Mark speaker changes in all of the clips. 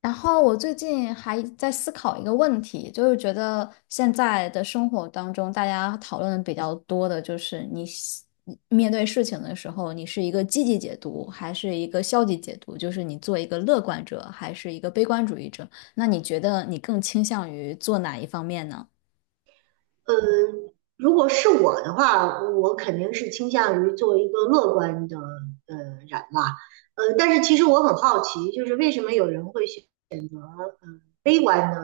Speaker 1: 然后我最近还在思考一个问题，就是觉得现在的生活当中，大家讨论的比较多的就是你面对事情的时候，你是一个积极解读还是一个消极解读？就是你做一个乐观者还是一个悲观主义者？那你觉得你更倾向于做哪一方面呢？
Speaker 2: 嗯，如果是我的话，我肯定是倾向于做一个乐观的呃人吧。但是其实我很好奇，就是为什么有人会选择悲观的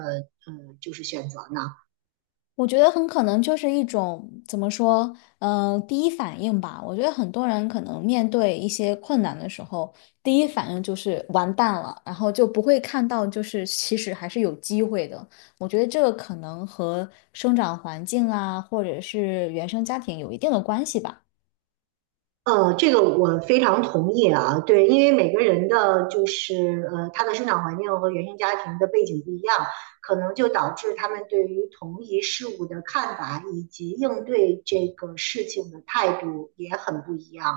Speaker 2: 就是选择呢？
Speaker 1: 我觉得很可能就是一种怎么说，第一反应吧。我觉得很多人可能面对一些困难的时候，第一反应就是完蛋了，然后就不会看到就是其实还是有机会的。我觉得这个可能和生长环境啊，或者是原生家庭有一定的关系吧。
Speaker 2: 这个我非常同意啊，对，因为每个人的就是他的生长环境和原生家庭的背景不一样，可能就导致他们对于同一事物的看法以及应对这个事情的态度也很不一样。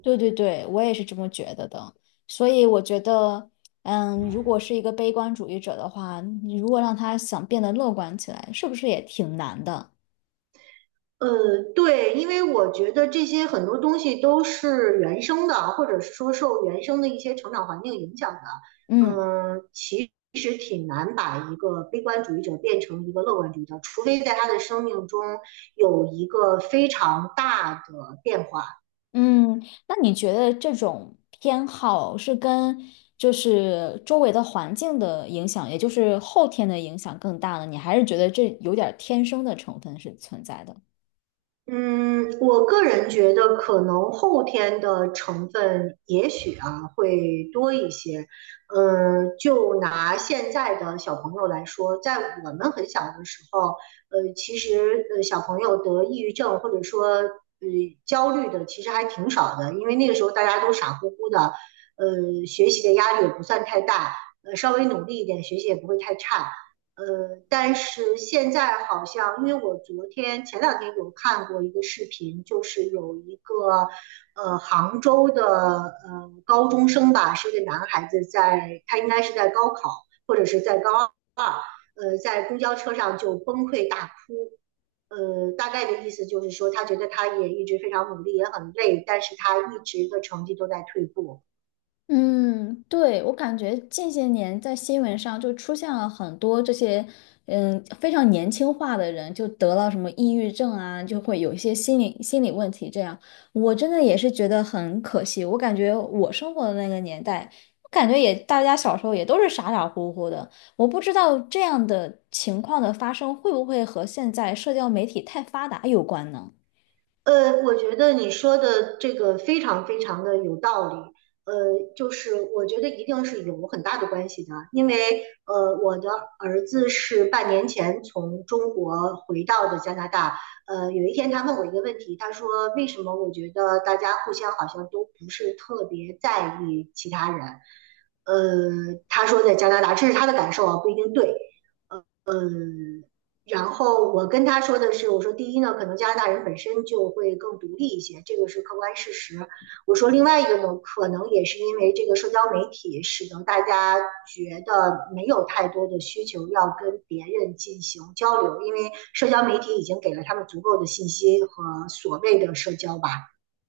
Speaker 1: 对对对，我也是这么觉得的。所以我觉得，嗯，如果是一个悲观主义者的话，你如果让他想变得乐观起来，是不是也挺难的？
Speaker 2: 呃，对，因为我觉得这些很多东西都是原生的啊，或者是说受原生的一些成长环境影响的。
Speaker 1: 嗯。
Speaker 2: 嗯，其实挺难把一个悲观主义者变成一个乐观主义者，除非在他的生命中有一个非常大的变化。
Speaker 1: 嗯，那你觉得这种偏好是跟就是周围的环境的影响，也就是后天的影响更大呢？你还是觉得这有点儿天生的成分是存在的？
Speaker 2: 嗯，我个人觉得可能后天的成分也许啊会多一些。嗯，就拿现在的小朋友来说，在我们很小的时候，其实小朋友得抑郁症或者说焦虑的其实还挺少的，因为那个时候大家都傻乎乎的，学习的压力也不算太大，稍微努力一点，学习也不会太差。但是现在好像，因为我昨天前两天有看过一个视频，就是有一个杭州的高中生吧，是一个男孩子在，他应该是在高考或者是在高二，在公交车上就崩溃大哭。大概的意思就是说，他觉得他也一直非常努力，也很累，但是他一直的成绩都在退步。
Speaker 1: 嗯，对，我感觉近些年在新闻上就出现了很多这些，嗯，非常年轻化的人，就得了什么抑郁症啊，就会有一些心理问题。这样，我真的也是觉得很可惜。我感觉我生活的那个年代，我感觉也大家小时候也都是傻傻乎乎的。我不知道这样的情况的发生会不会和现在社交媒体太发达有关呢？
Speaker 2: 我觉得你说的这个非常非常的有道理。呃，就是我觉得一定是有很大的关系的，因为我的儿子是半年前从中国回到的加拿大。有一天他问我一个问题，他说为什么我觉得大家互相好像都不是特别在意其他人？他说在加拿大，这是他的感受啊，不一定对。然后我跟他说的是，我说第一呢，可能加拿大人本身就会更独立一些，这个是客观事实。我说另外一个呢，可能也是因为这个社交媒体使得大家觉得没有太多的需求要跟别人进行交流，因为社交媒体已经给了他们足够的信息和所谓的社交吧。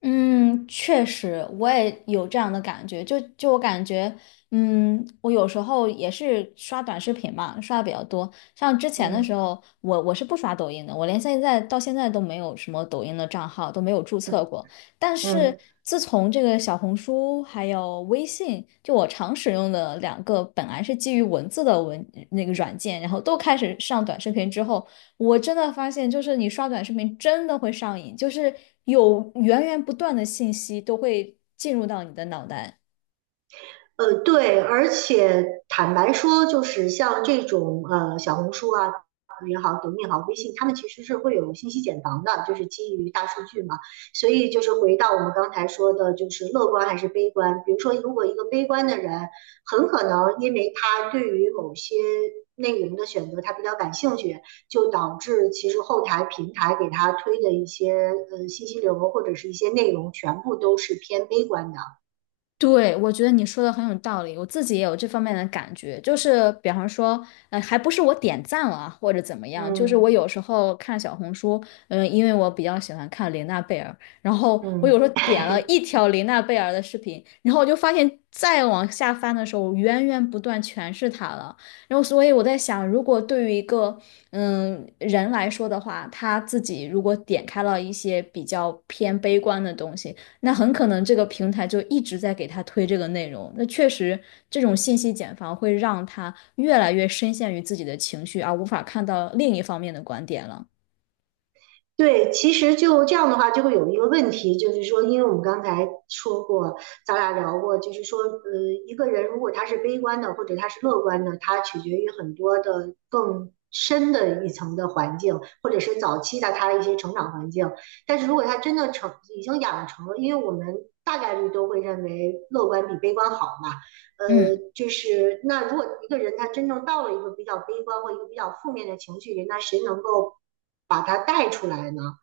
Speaker 1: 嗯，确实，我也有这样的感觉。就我感觉，嗯，我有时候也是刷短视频嘛，刷的比较多。像之前的时
Speaker 2: 嗯
Speaker 1: 候，我是不刷抖音的，我连现在到现在都没有什么抖音的账号，都没有注
Speaker 2: 嗯
Speaker 1: 册过。但是
Speaker 2: 嗯。
Speaker 1: 自从这个小红书还有微信，就我常使用的两个本来是基于文字的那个软件，然后都开始上短视频之后，我真的发现，就是你刷短视频真的会上瘾，就是有源源不断的信息都会进入到你的脑袋。
Speaker 2: 对，而且坦白说，就是像这种小红书啊也好，抖音也好，微信，他们其实是会有信息茧房的，就是基于大数据嘛。所以就是回到我们刚才说的，就是乐观还是悲观。比如说，如果一个悲观的人，很可能因为他对于某些内容的选择他比较感兴趣，就导致其实后台平台给他推的一些信息流或者是一些内容，全部都是偏悲观的。
Speaker 1: 对，我觉得你说的很有道理，我自己也有这方面的感觉，就是比方说，还不是我点赞了啊或者怎么样，就是我
Speaker 2: 嗯
Speaker 1: 有时候看小红书，嗯，因为我比较喜欢看琳娜贝尔，然后我
Speaker 2: 嗯。
Speaker 1: 有时候点了 一条琳娜贝尔的视频，然后我就发现再往下翻的时候，源源不断全是她了，然后所以我在想，如果对于一个嗯人来说的话，他自己如果点开了一些比较偏悲观的东西。那很可能这个平台就一直在给他推这个内容。那确实，这种信息茧房会让他越来越深陷于自己的情绪，而无法看到另一方面的观点了。
Speaker 2: 对，其实就这样的话，就会有一个问题，就是说，因为我们刚才说过，咱俩聊过，就是说，一个人如果他是悲观的，或者他是乐观的，他取决于很多的更深的一层的环境，或者是早期的他的一些成长环境。但是如果他真的成已经养成了，因为我们大概率都会认为乐观比悲观好嘛，
Speaker 1: 嗯。
Speaker 2: 就是那如果一个人他真正到了一个比较悲观或一个比较负面的情绪里，那谁能够把他带出来呢？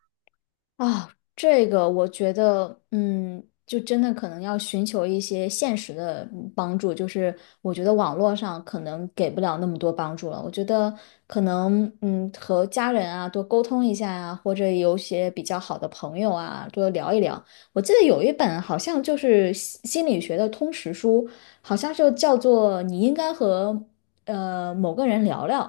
Speaker 1: 啊，这个我觉得，嗯，就真的可能要寻求一些现实的嗯帮助，就是我觉得网络上可能给不了那么多帮助了。我觉得可能，嗯，和家人啊多沟通一下呀、或者有些比较好的朋友啊多聊一聊。我记得有一本好像就是心理学的通识书，好像就叫做《你应该和某个人聊聊》，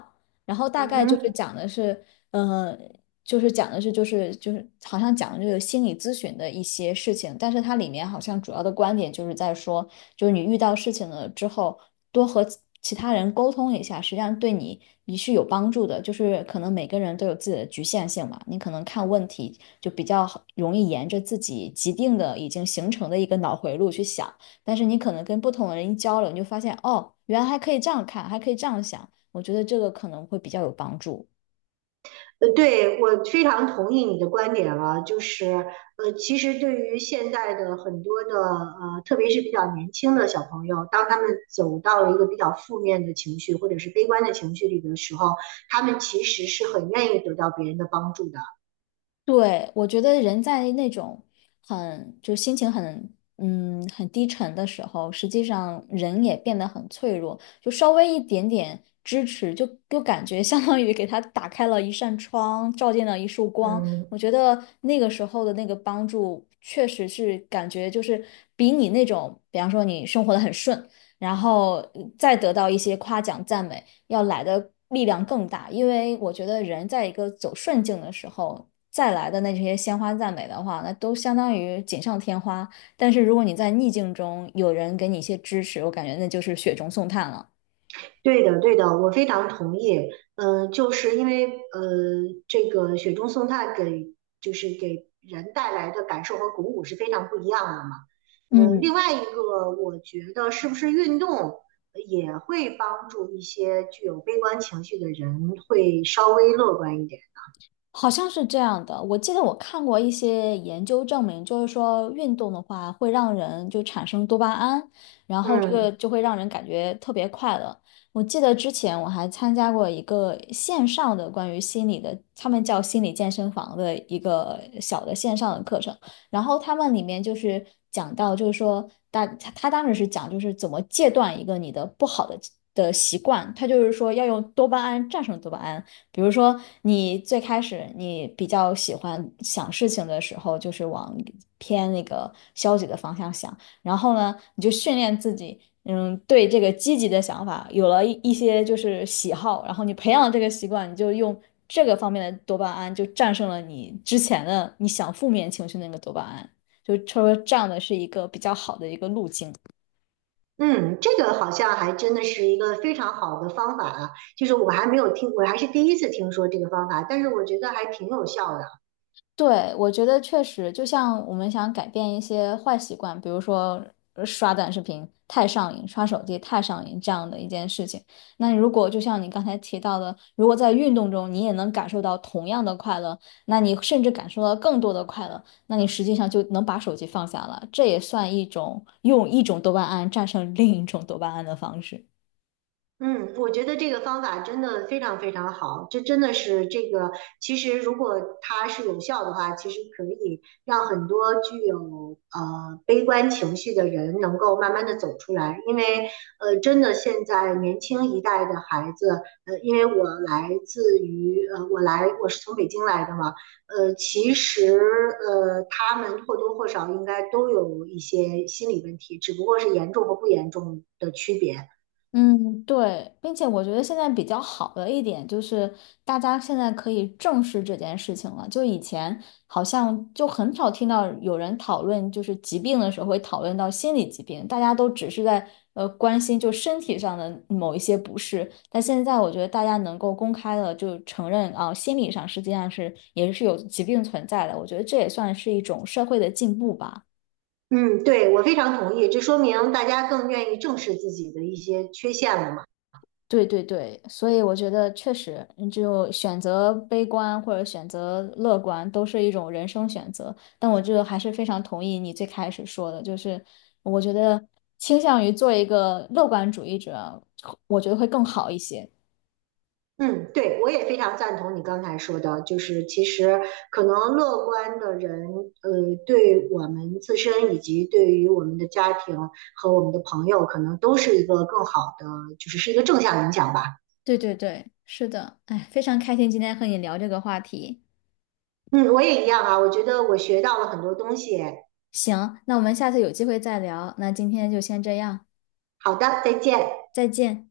Speaker 1: 然后大
Speaker 2: 嗯
Speaker 1: 概就是
Speaker 2: 哼。
Speaker 1: 讲的是。嗯。就是讲的是就是好像讲的就是心理咨询的一些事情，但是它里面好像主要的观点就是在说，就是你遇到事情了之后，多和其他人沟通一下，实际上对你是有帮助的。就是可能每个人都有自己的局限性嘛，你可能看问题就比较好容易沿着自己既定的已经形成的一个脑回路去想，但是你可能跟不同的人一交流，你就发现哦，原来还可以这样看，还可以这样想，我觉得这个可能会比较有帮助。
Speaker 2: 对，我非常同意你的观点了，就是其实对于现在的很多的特别是比较年轻的小朋友，当他们走到了一个比较负面的情绪或者是悲观的情绪里的时候，他们其实是很愿意得到别人的帮助的。
Speaker 1: 对，我觉得人在那种心情很嗯很低沉的时候，实际上人也变得很脆弱，就稍微一点点支持，就感觉相当于给他打开了一扇窗，照进了一束光。
Speaker 2: 嗯，
Speaker 1: 我觉得那个时候的那个帮助，确实是感觉就是比你那种，比方说你生活的很顺，然后再得到一些夸奖赞美。要来的力量更大，因为我觉得人在一个走顺境的时候，再来的那些鲜花赞美的话，那都相当于锦上添花。但是如果你在逆境中有人给你一些支持，我感觉那就是雪中送炭了。
Speaker 2: 对的，对的，我非常同意。嗯，就是因为这个雪中送炭给就是给人带来的感受和鼓舞是非常不一样的嘛。
Speaker 1: 嗯。
Speaker 2: 另外一个，我觉得是不是运动也会帮助一些具有悲观情绪的人会稍微乐观一点？
Speaker 1: 好像是这样的，我记得我看过一些研究证明，就是说运动的话会让人就产生多巴胺，然后这个
Speaker 2: 嗯
Speaker 1: 就会让人感觉特别快乐。我记得之前我还参加过一个线上的关于心理的，他们叫心理健身房的一个小的线上的课程，然后他们里面就是讲到，就是说大他当时是讲就是怎么戒断一个你的不好的的习惯，他就是说要用多巴胺战胜多巴胺。比如说，你最开始你比较喜欢想事情的时候，就是往偏那个消极的方向想，然后呢，你就训练自己，嗯，对这个积极的想法有了一些就是喜好，然后你培养了这个习惯，你就用这个方面的多巴胺就战胜了你之前的你想负面情绪那个多巴胺，就说这样的是一个比较好的一个路径。
Speaker 2: 嗯，这个好像还真的是一个非常好的方法啊。就是我还没有听，我还是第一次听说这个方法，但是我觉得还挺有效的。
Speaker 1: 对，我觉得确实，就像我们想改变一些坏习惯，比如说刷短视频太上瘾、刷手机太上瘾这样的一件事情。那如果就像你刚才提到的，如果在运动中你也能感受到同样的快乐，那你甚至感受到更多的快乐，那你实际上就能把手机放下了。这也算一种用一种多巴胺战胜另一种多巴胺的方式。
Speaker 2: 嗯，我觉得这个方法真的非常非常好，这真的是这个，其实如果它是有效的话，其实可以让很多具有悲观情绪的人能够慢慢的走出来，因为真的现在年轻一代的孩子，因为我来自于我来我是从北京来的嘛，其实他们或多或少应该都有一些心理问题，只不过是严重和不严重的区别。
Speaker 1: 嗯，对，并且我觉得现在比较好的一点就是，大家现在可以正视这件事情了。就以前好像就很少听到有人讨论，就是疾病的时候会讨论到心理疾病，大家都只是在关心就身体上的某一些不适。但现在我觉得大家能够公开的就承认啊，心理上实际上是也是有疾病存在的。我觉得这也算是一种社会的进步吧。
Speaker 2: 嗯，对，我非常同意，这说明大家更愿意正视自己的一些缺陷了嘛。
Speaker 1: 对对对，所以我觉得确实，嗯就选择悲观或者选择乐观都是一种人生选择。但我这还是非常同意你最开始说的，就是我觉得倾向于做一个乐观主义者，我觉得会更好一些。
Speaker 2: 嗯，对，我也非常赞同你刚才说的，就是其实可能乐观的人，对我们自身以及对于我们的家庭和我们的朋友，可能都是一个更好的，就是是一个正向影响吧。
Speaker 1: 对对对，是的，哎，非常开心今天和你聊这个话题。
Speaker 2: 嗯，我也一样啊，我觉得我学到了很多东西。
Speaker 1: 行，那我们下次有机会再聊。那今天就先这样，
Speaker 2: 好的，再见。
Speaker 1: 再见。